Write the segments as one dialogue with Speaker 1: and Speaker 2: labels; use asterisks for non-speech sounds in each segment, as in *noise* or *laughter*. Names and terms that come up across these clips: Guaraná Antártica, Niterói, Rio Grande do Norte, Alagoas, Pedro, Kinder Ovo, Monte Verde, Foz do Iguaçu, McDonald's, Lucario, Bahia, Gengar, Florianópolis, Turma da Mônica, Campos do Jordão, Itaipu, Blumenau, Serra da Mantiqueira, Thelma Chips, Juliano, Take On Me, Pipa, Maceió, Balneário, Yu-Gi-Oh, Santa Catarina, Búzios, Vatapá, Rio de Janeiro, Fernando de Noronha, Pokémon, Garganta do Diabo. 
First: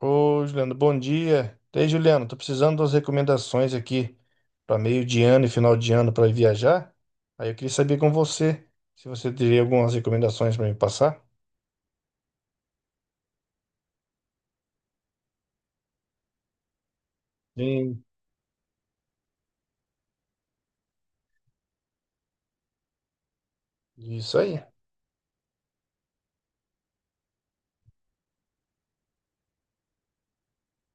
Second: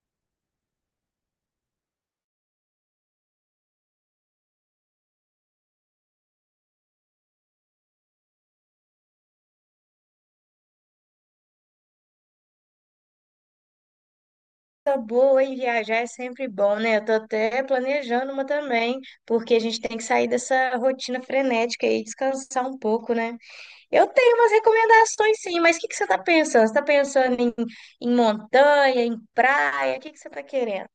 Speaker 1: Ô, Juliano, bom dia. E aí, Juliano, tô precisando das recomendações aqui para meio de ano e final de ano para viajar. Aí eu queria saber com você se você teria algumas recomendações para me passar.
Speaker 2: Coisa boa e viajar é sempre bom, né? Eu tô até
Speaker 1: Sim.
Speaker 2: planejando uma também, porque a gente tem que sair dessa rotina frenética e descansar um pouco, né? Eu tenho
Speaker 1: Isso
Speaker 2: umas
Speaker 1: aí.
Speaker 2: recomendações sim, mas o que que você tá pensando? Você tá pensando em montanha, em praia? O que que você tá querendo?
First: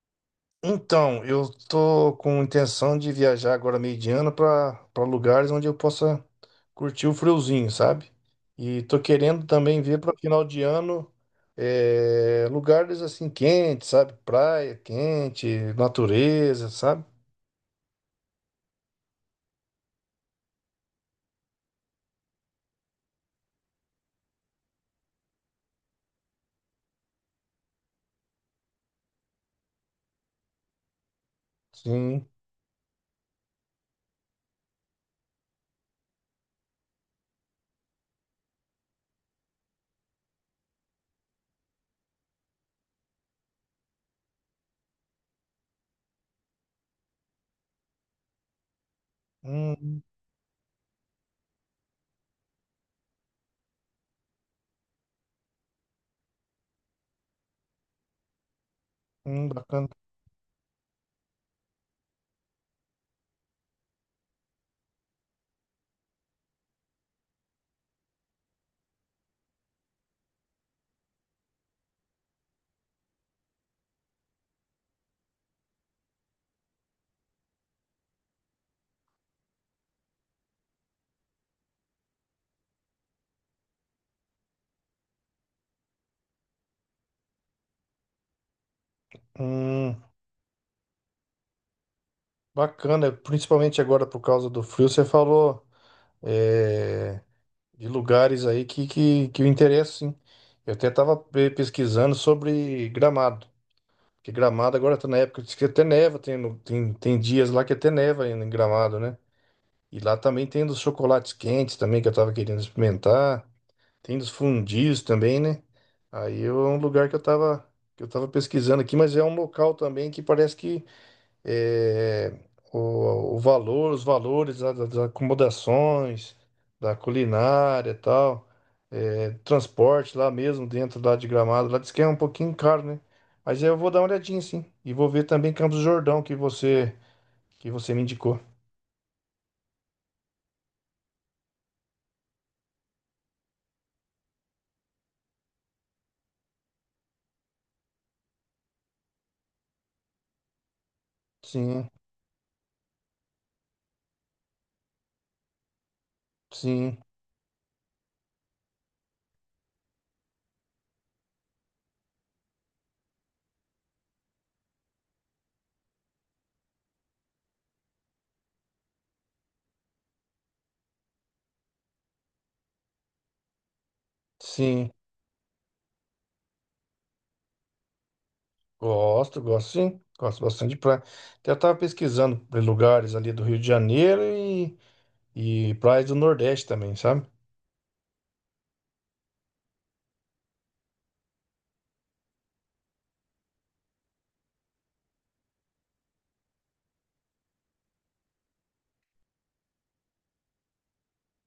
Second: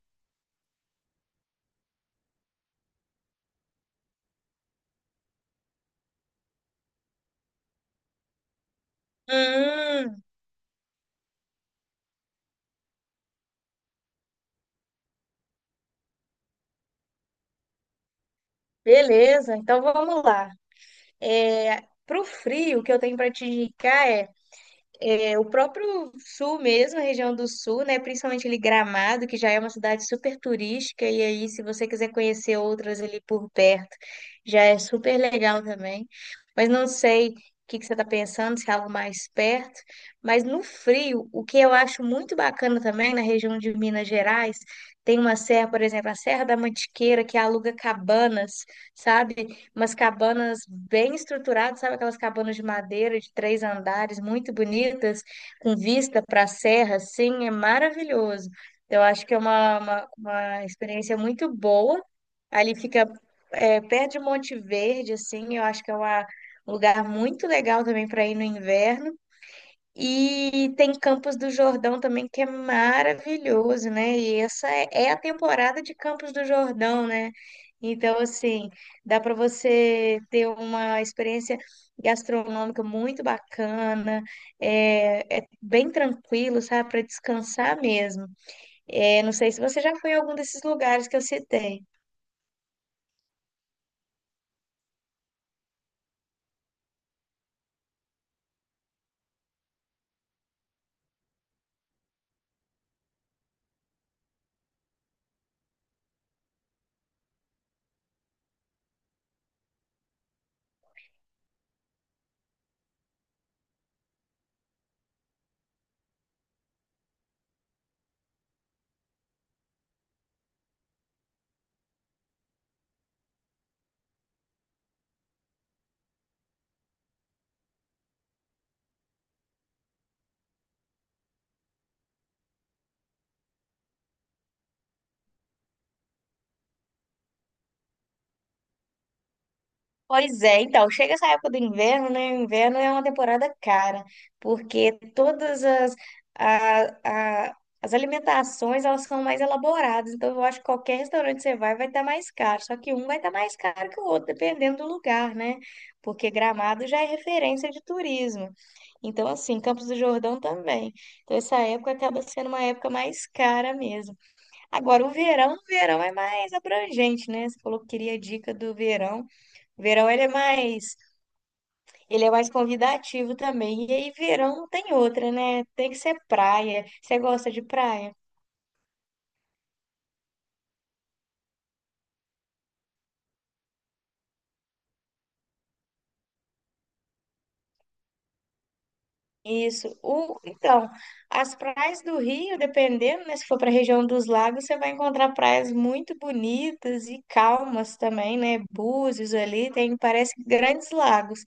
Speaker 1: Então, eu tô com intenção de viajar agora meio de ano para lugares onde eu possa curtir o friozinho, sabe? E tô querendo também ver para
Speaker 2: Hum,
Speaker 1: final de ano, lugares assim quentes, sabe? Praia quente, natureza, sabe?
Speaker 2: beleza, então vamos lá. Pro frio, o que eu tenho para te indicar é o próprio sul mesmo, a região do sul, né? Principalmente ali Gramado, que já é uma cidade super turística, e aí, se você quiser
Speaker 1: Sim.
Speaker 2: conhecer outras ali por perto, já é super legal também. Mas não sei o que que você está pensando, se é algo mais perto. Mas no frio, o que eu acho muito bacana também na região de Minas Gerais, tem uma serra, por exemplo, a Serra da Mantiqueira, que aluga cabanas, sabe? Umas
Speaker 1: Hum,
Speaker 2: cabanas bem estruturadas, sabe aquelas cabanas de madeira de três andares, muito bonitas, com vista para a serra, assim, é maravilhoso. Eu acho que é uma,
Speaker 1: bacana.
Speaker 2: uma, uma experiência muito boa. Ali fica perto de Monte Verde, assim, eu acho que é um lugar muito legal também para ir no inverno. E tem Campos do Jordão também, que é maravilhoso, né? E essa é a temporada de Campos do Jordão, né? Então, assim, dá para você ter uma experiência gastronômica muito bacana, é bem tranquilo, sabe? Para descansar mesmo. É, não sei se você já
Speaker 1: Hum,
Speaker 2: foi em algum desses lugares que eu citei.
Speaker 1: bacana, principalmente agora por causa do frio, você falou, é, de lugares aí que eu interesso, sim. Eu até estava pesquisando sobre Gramado, porque Gramado agora está na época de que até neva, tem, tem dias lá que até neva ainda em Gramado, né? E lá também tem dos chocolates quentes também que eu estava querendo experimentar, tem dos fundios também, né? Aí é um lugar que eu estava, que eu estava pesquisando aqui, mas é um local também que parece que, é, o valor, os valores das acomodações, da culinária e tal, transporte lá mesmo, dentro lá de Gramado, lá diz que é um pouquinho caro, né? Mas eu vou dar uma olhadinha, sim. E vou ver também Campos do Jordão, que você me indicou.
Speaker 2: Pois é, então, chega essa época do inverno, né? O inverno é uma temporada cara, porque todas as, a- as alimentações, elas são mais elaboradas, então eu acho que qualquer restaurante que você vai, vai
Speaker 1: Sim,
Speaker 2: estar mais caro, só que um vai estar mais caro que o outro, dependendo do lugar, né? Porque Gramado
Speaker 1: sim,
Speaker 2: já é referência de turismo. Então, assim, Campos do Jordão também. Então, essa época acaba sendo uma época mais cara mesmo. Agora, o verão é mais abrangente, né? Você falou que queria dica do verão. Verão ele é mais convidativo também. E aí verão não
Speaker 1: sim.
Speaker 2: tem outra, né? Tem que ser praia. Você gosta de praia?
Speaker 1: Gosto, gosto sim. Gosto bastante de praia. Até eu tava pesquisando lugares ali do Rio de Janeiro e praias do Nordeste também, sabe?
Speaker 2: Isso. Então, as praias do Rio, dependendo, né, se for para a região dos lagos, você vai encontrar praias muito bonitas e calmas também, né? Búzios ali, tem, parece grandes lagos.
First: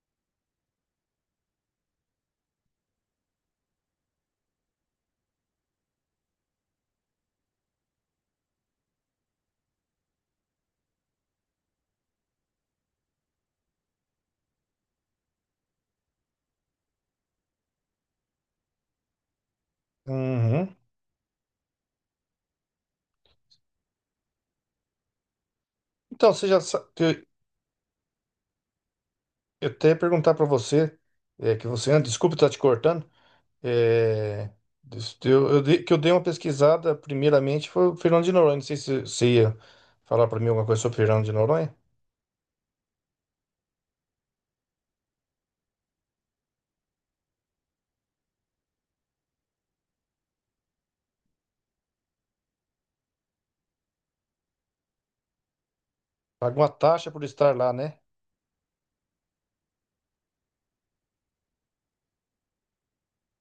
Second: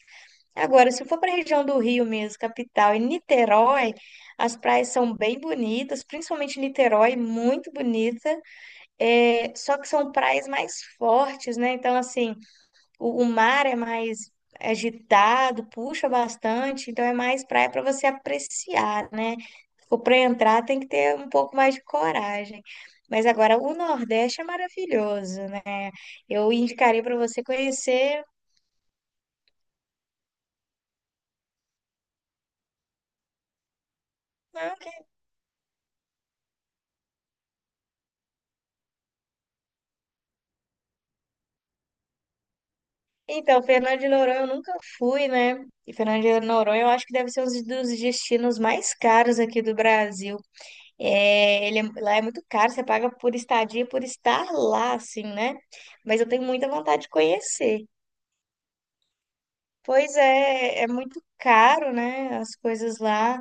Speaker 2: Agora, se for para a região do Rio mesmo, capital, e Niterói, as praias são bem bonitas, principalmente Niterói, muito bonita. É, só que são praias mais fortes, né? Então, assim, o mar é mais agitado, puxa bastante, então é mais praia para você apreciar, né? Ou para entrar
Speaker 1: Uhum.
Speaker 2: tem que ter um pouco mais de coragem. Mas agora o Nordeste é maravilhoso, né?
Speaker 1: Então, você
Speaker 2: Eu
Speaker 1: já
Speaker 2: indicaria para
Speaker 1: sabe.
Speaker 2: você conhecer.
Speaker 1: Eu até ia perguntar para você, que você anda, desculpa estar te cortando, é,
Speaker 2: Ah, ok.
Speaker 1: que eu dei uma pesquisada primeiramente foi o Fernando de Noronha, não sei se você ia falar para mim alguma coisa sobre o Fernando de Noronha.
Speaker 2: Então, Fernando de Noronha eu nunca fui, né? E Fernando de Noronha eu acho que deve ser um dos destinos mais caros aqui do Brasil. É, lá é muito caro, você paga por estadia, por estar lá, assim, né? Mas eu tenho
Speaker 1: Paga uma
Speaker 2: muita vontade de
Speaker 1: taxa por estar lá,
Speaker 2: conhecer.
Speaker 1: né?
Speaker 2: Pois é, é muito caro, né? As coisas lá.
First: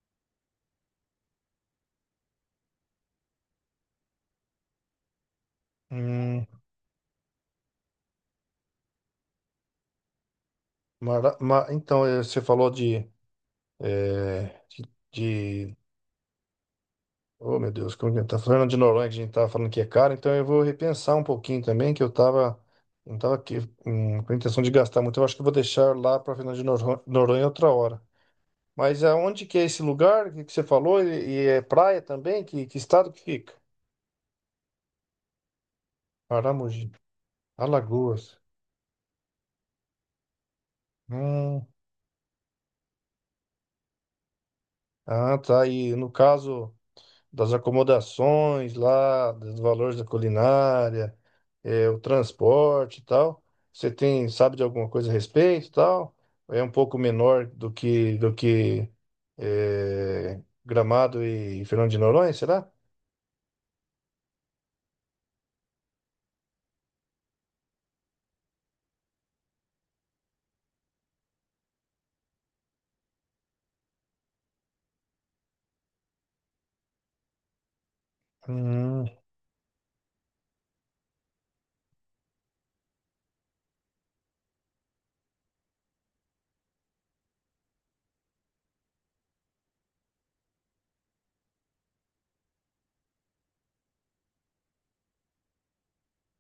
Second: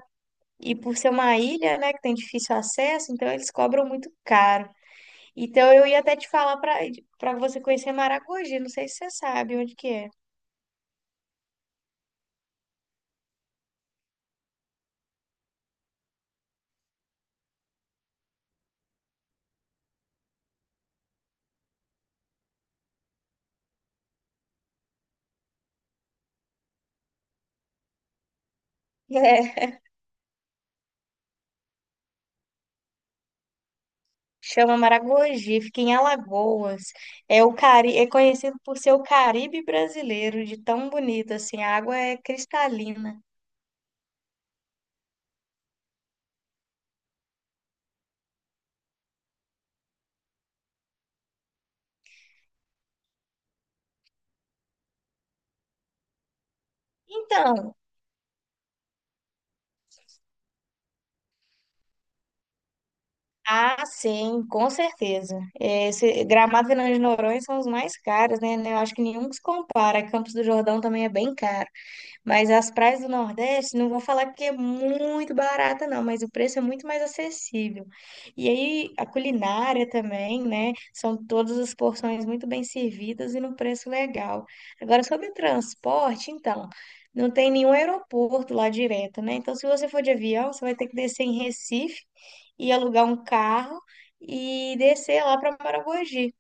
Speaker 2: E por ser uma ilha, né, que tem difícil acesso, então eles cobram muito caro. Então eu ia até te
Speaker 1: Hum,
Speaker 2: falar para você conhecer Maragogi, não sei se você sabe onde que é.
Speaker 1: então, você falou de, é, de, de- oh, meu Deus, como que tá Fernando de Noronha, que a gente estava falando que é caro, então eu vou repensar um pouquinho também, que eu tava... Não estava aqui, com a intenção de gastar muito. Eu acho que eu vou deixar lá para Fernando de Noronha Noronha outra hora. Mas
Speaker 2: *laughs*
Speaker 1: aonde que é esse
Speaker 2: É,
Speaker 1: lugar que você falou? E é praia também? Que estado que fica?
Speaker 2: chama Maragogi, fica em Alagoas.
Speaker 1: Paramogi.
Speaker 2: É o é
Speaker 1: Alagoas.
Speaker 2: conhecido por ser o Caribe brasileiro, de tão bonito assim,
Speaker 1: Hum.
Speaker 2: a água é cristalina.
Speaker 1: Ah, tá. E no caso das acomodações lá, dos valores da culinária, o transporte e tal, você tem, sabe de alguma coisa a respeito e tal? É um pouco menor do
Speaker 2: Então,
Speaker 1: que, do que é, Gramado e Fernando de Noronha, será?
Speaker 2: ah, sim, com certeza. Esse Gramado e Fernando de Noronha são os mais caros, né? Eu acho que nenhum se compara. Campos do Jordão também é bem caro. Mas as praias do Nordeste, não vou falar que é muito barata, não, mas o preço é muito mais acessível. E aí, a
Speaker 1: Hum.
Speaker 2: culinária também, né? São todas as porções muito bem servidas e num preço legal. Agora, sobre o transporte, então. Não tem nenhum aeroporto lá direto, né? Então, se você for de avião, você vai ter que descer em Recife e alugar um carro e descer lá para Maragogi.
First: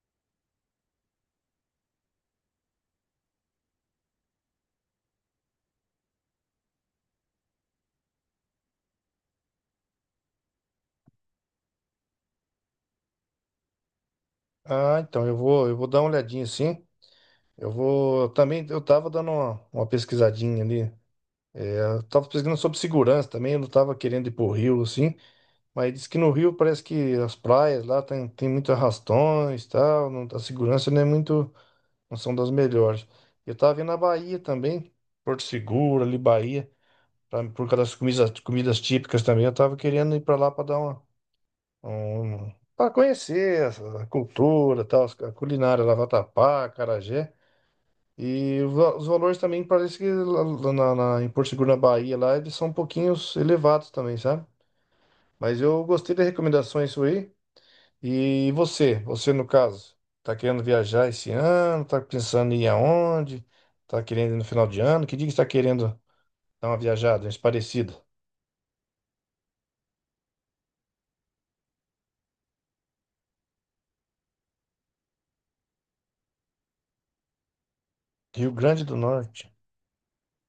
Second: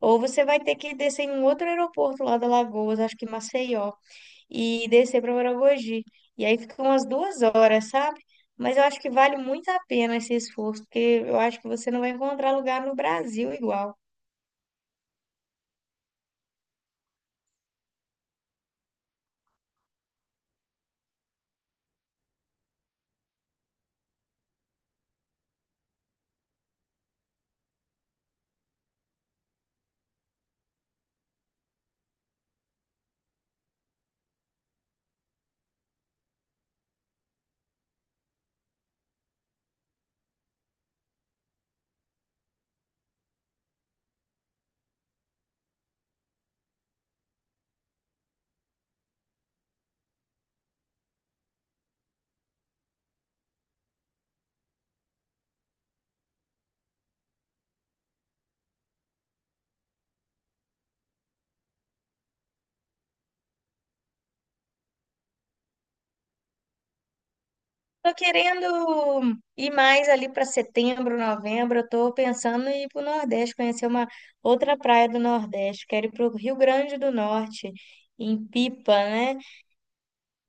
Speaker 2: Ou você vai ter que descer em um outro aeroporto lá da Lagoas, acho que Maceió, e descer para Maragogi. E aí fica umas duas horas, sabe? Mas eu acho que vale muito a pena esse esforço, porque eu acho que você não vai encontrar lugar no Brasil igual.
Speaker 1: Ah, então eu vou dar uma olhadinha sim. Eu vou. Também eu tava dando uma pesquisadinha ali. Eu tava pesquisando sobre segurança também. Eu não tava querendo ir pro Rio, assim. Mas diz que no Rio parece que as praias lá tem muito arrastões e tal. Não, a segurança não é muito. Não são das melhores. Eu tava vendo a Bahia também. Porto Seguro, ali, Bahia. Por causa das comidas, comidas típicas também. Eu tava querendo ir pra lá pra dar uma. Um, Pra conhecer a cultura, tal, a culinária, lá, Vatapá, acarajé. E os valores também parece que em Porto Seguro, na Bahia, lá eles são um pouquinho elevados também, sabe? Mas eu gostei das recomendações aí. E você, você no caso, tá querendo viajar esse ano? Tá pensando em ir aonde? Tá querendo ir no final de ano? Que dia que você tá querendo dar uma viajada, uns parecido?
Speaker 2: Tô querendo ir mais ali para setembro, novembro. Eu tô pensando em ir para o Nordeste, conhecer uma outra praia do Nordeste. Quero ir para o Rio Grande do Norte, em
Speaker 1: Rio Grande
Speaker 2: Pipa,
Speaker 1: do
Speaker 2: né?
Speaker 1: Norte.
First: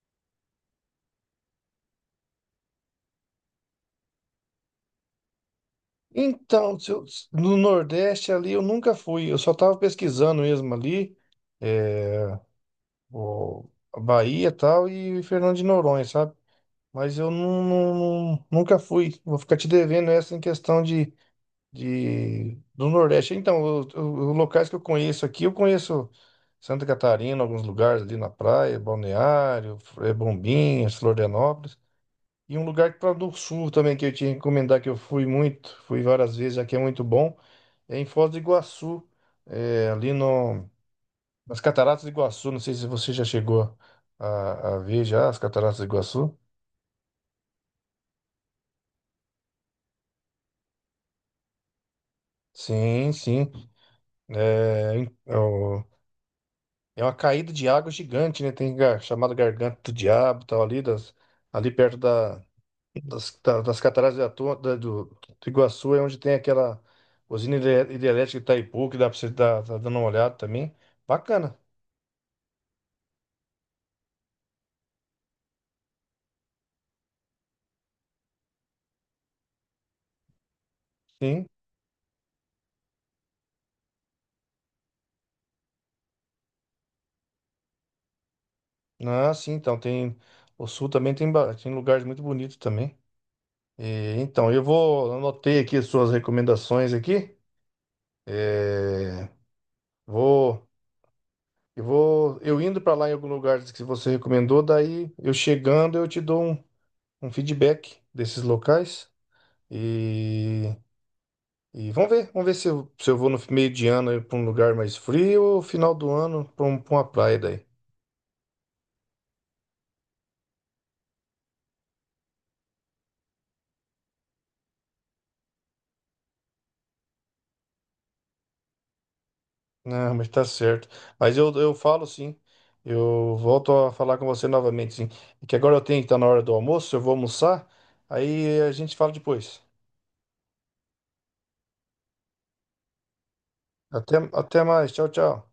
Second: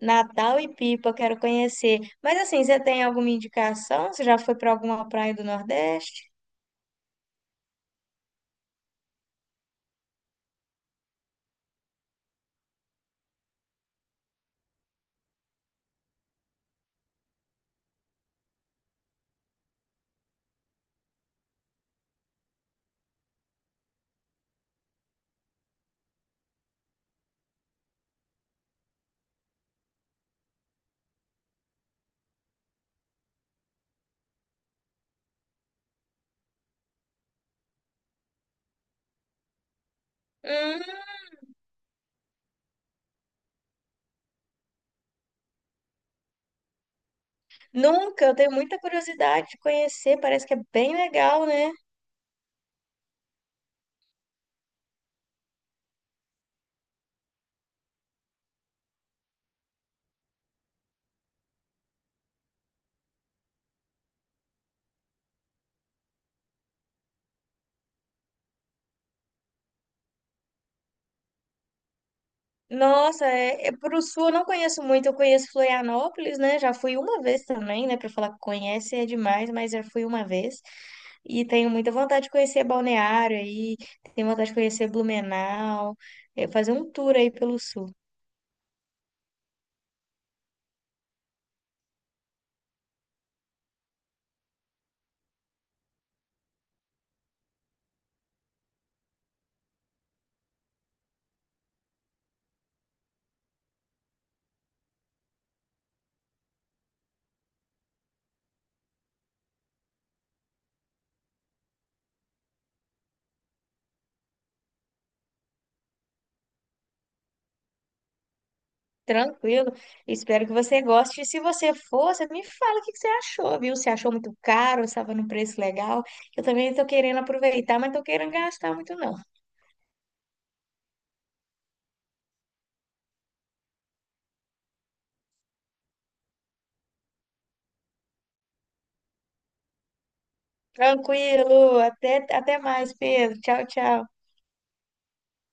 Speaker 2: Natal e Pipa, eu quero conhecer. Mas assim, você tem alguma indicação? Você já foi para alguma praia do Nordeste?
Speaker 1: Então, se eu- no Nordeste ali eu nunca fui, eu só tava pesquisando mesmo ali, eh, o a Bahia e tal, e Fernando de Noronha, sabe? Mas eu não, não- não- nunca fui. Vou ficar te devendo essa em questão de do Nordeste. Então, os locais que eu conheço aqui, eu conheço Santa Catarina, alguns lugares ali na praia, Balneário, Bombinhas, Florianópolis. E um lugar para do Sul também que eu tinha que recomendar que eu fui muito, fui várias vezes, aqui é muito bom, é em Foz do Iguaçu, ali no,
Speaker 2: Hum,
Speaker 1: nas Cataratas do Iguaçu. Não sei se você já chegou a ver já as Cataratas do Iguaçu.
Speaker 2: nunca, eu tenho muita curiosidade de conhecer, parece que é bem legal, né?
Speaker 1: Sim, sim. É, é o- É uma caída de água gigante, né? Tem gar, chamado Garganta do Diabo, tal, ali, das, ali perto da, das cataratas de do, do Iguaçu, é onde tem aquela usina hidrelétrica de Itaipu, que dá pra você dar, tá dando uma olhada também. Bacana,
Speaker 2: Nossa, pro sul eu não conheço muito, eu conheço Florianópolis, né? Já fui uma vez também, né? Para falar que conhece é demais, mas já fui uma vez. E
Speaker 1: sim.
Speaker 2: tenho muita vontade de conhecer Balneário aí, tenho vontade de conhecer Blumenau, fazer um tour aí pelo sul.
Speaker 1: Ah, sim, então tem. O sul também tem, tem lugares muito bonitos também. E, então, eu vou. Anotei aqui as suas recomendações aqui. É, vou. Eu vou, eu indo para lá em algum lugar que você recomendou, daí eu chegando eu te dou um, um feedback desses locais e, e vamos ver se eu, se eu vou no meio de ano para um lugar mais frio ou final do ano para um, pra uma praia daí.
Speaker 2: Tranquilo. Espero que você goste. E se você for, você me fala o que que você achou, viu? Se achou muito caro, estava num preço legal. Eu também estou querendo aproveitar, mas não estou querendo gastar muito, não.
Speaker 1: Não, mas tá certo. Mas eu falo sim, eu volto a falar com você novamente sim. É que agora eu tenho que estar na hora do almoço, eu vou almoçar, aí a gente fala depois.
Speaker 2: Tranquilo. Até, até mais, Pedro. Tchau, tchau.
Speaker 1: Até, até mais, tchau, tchau.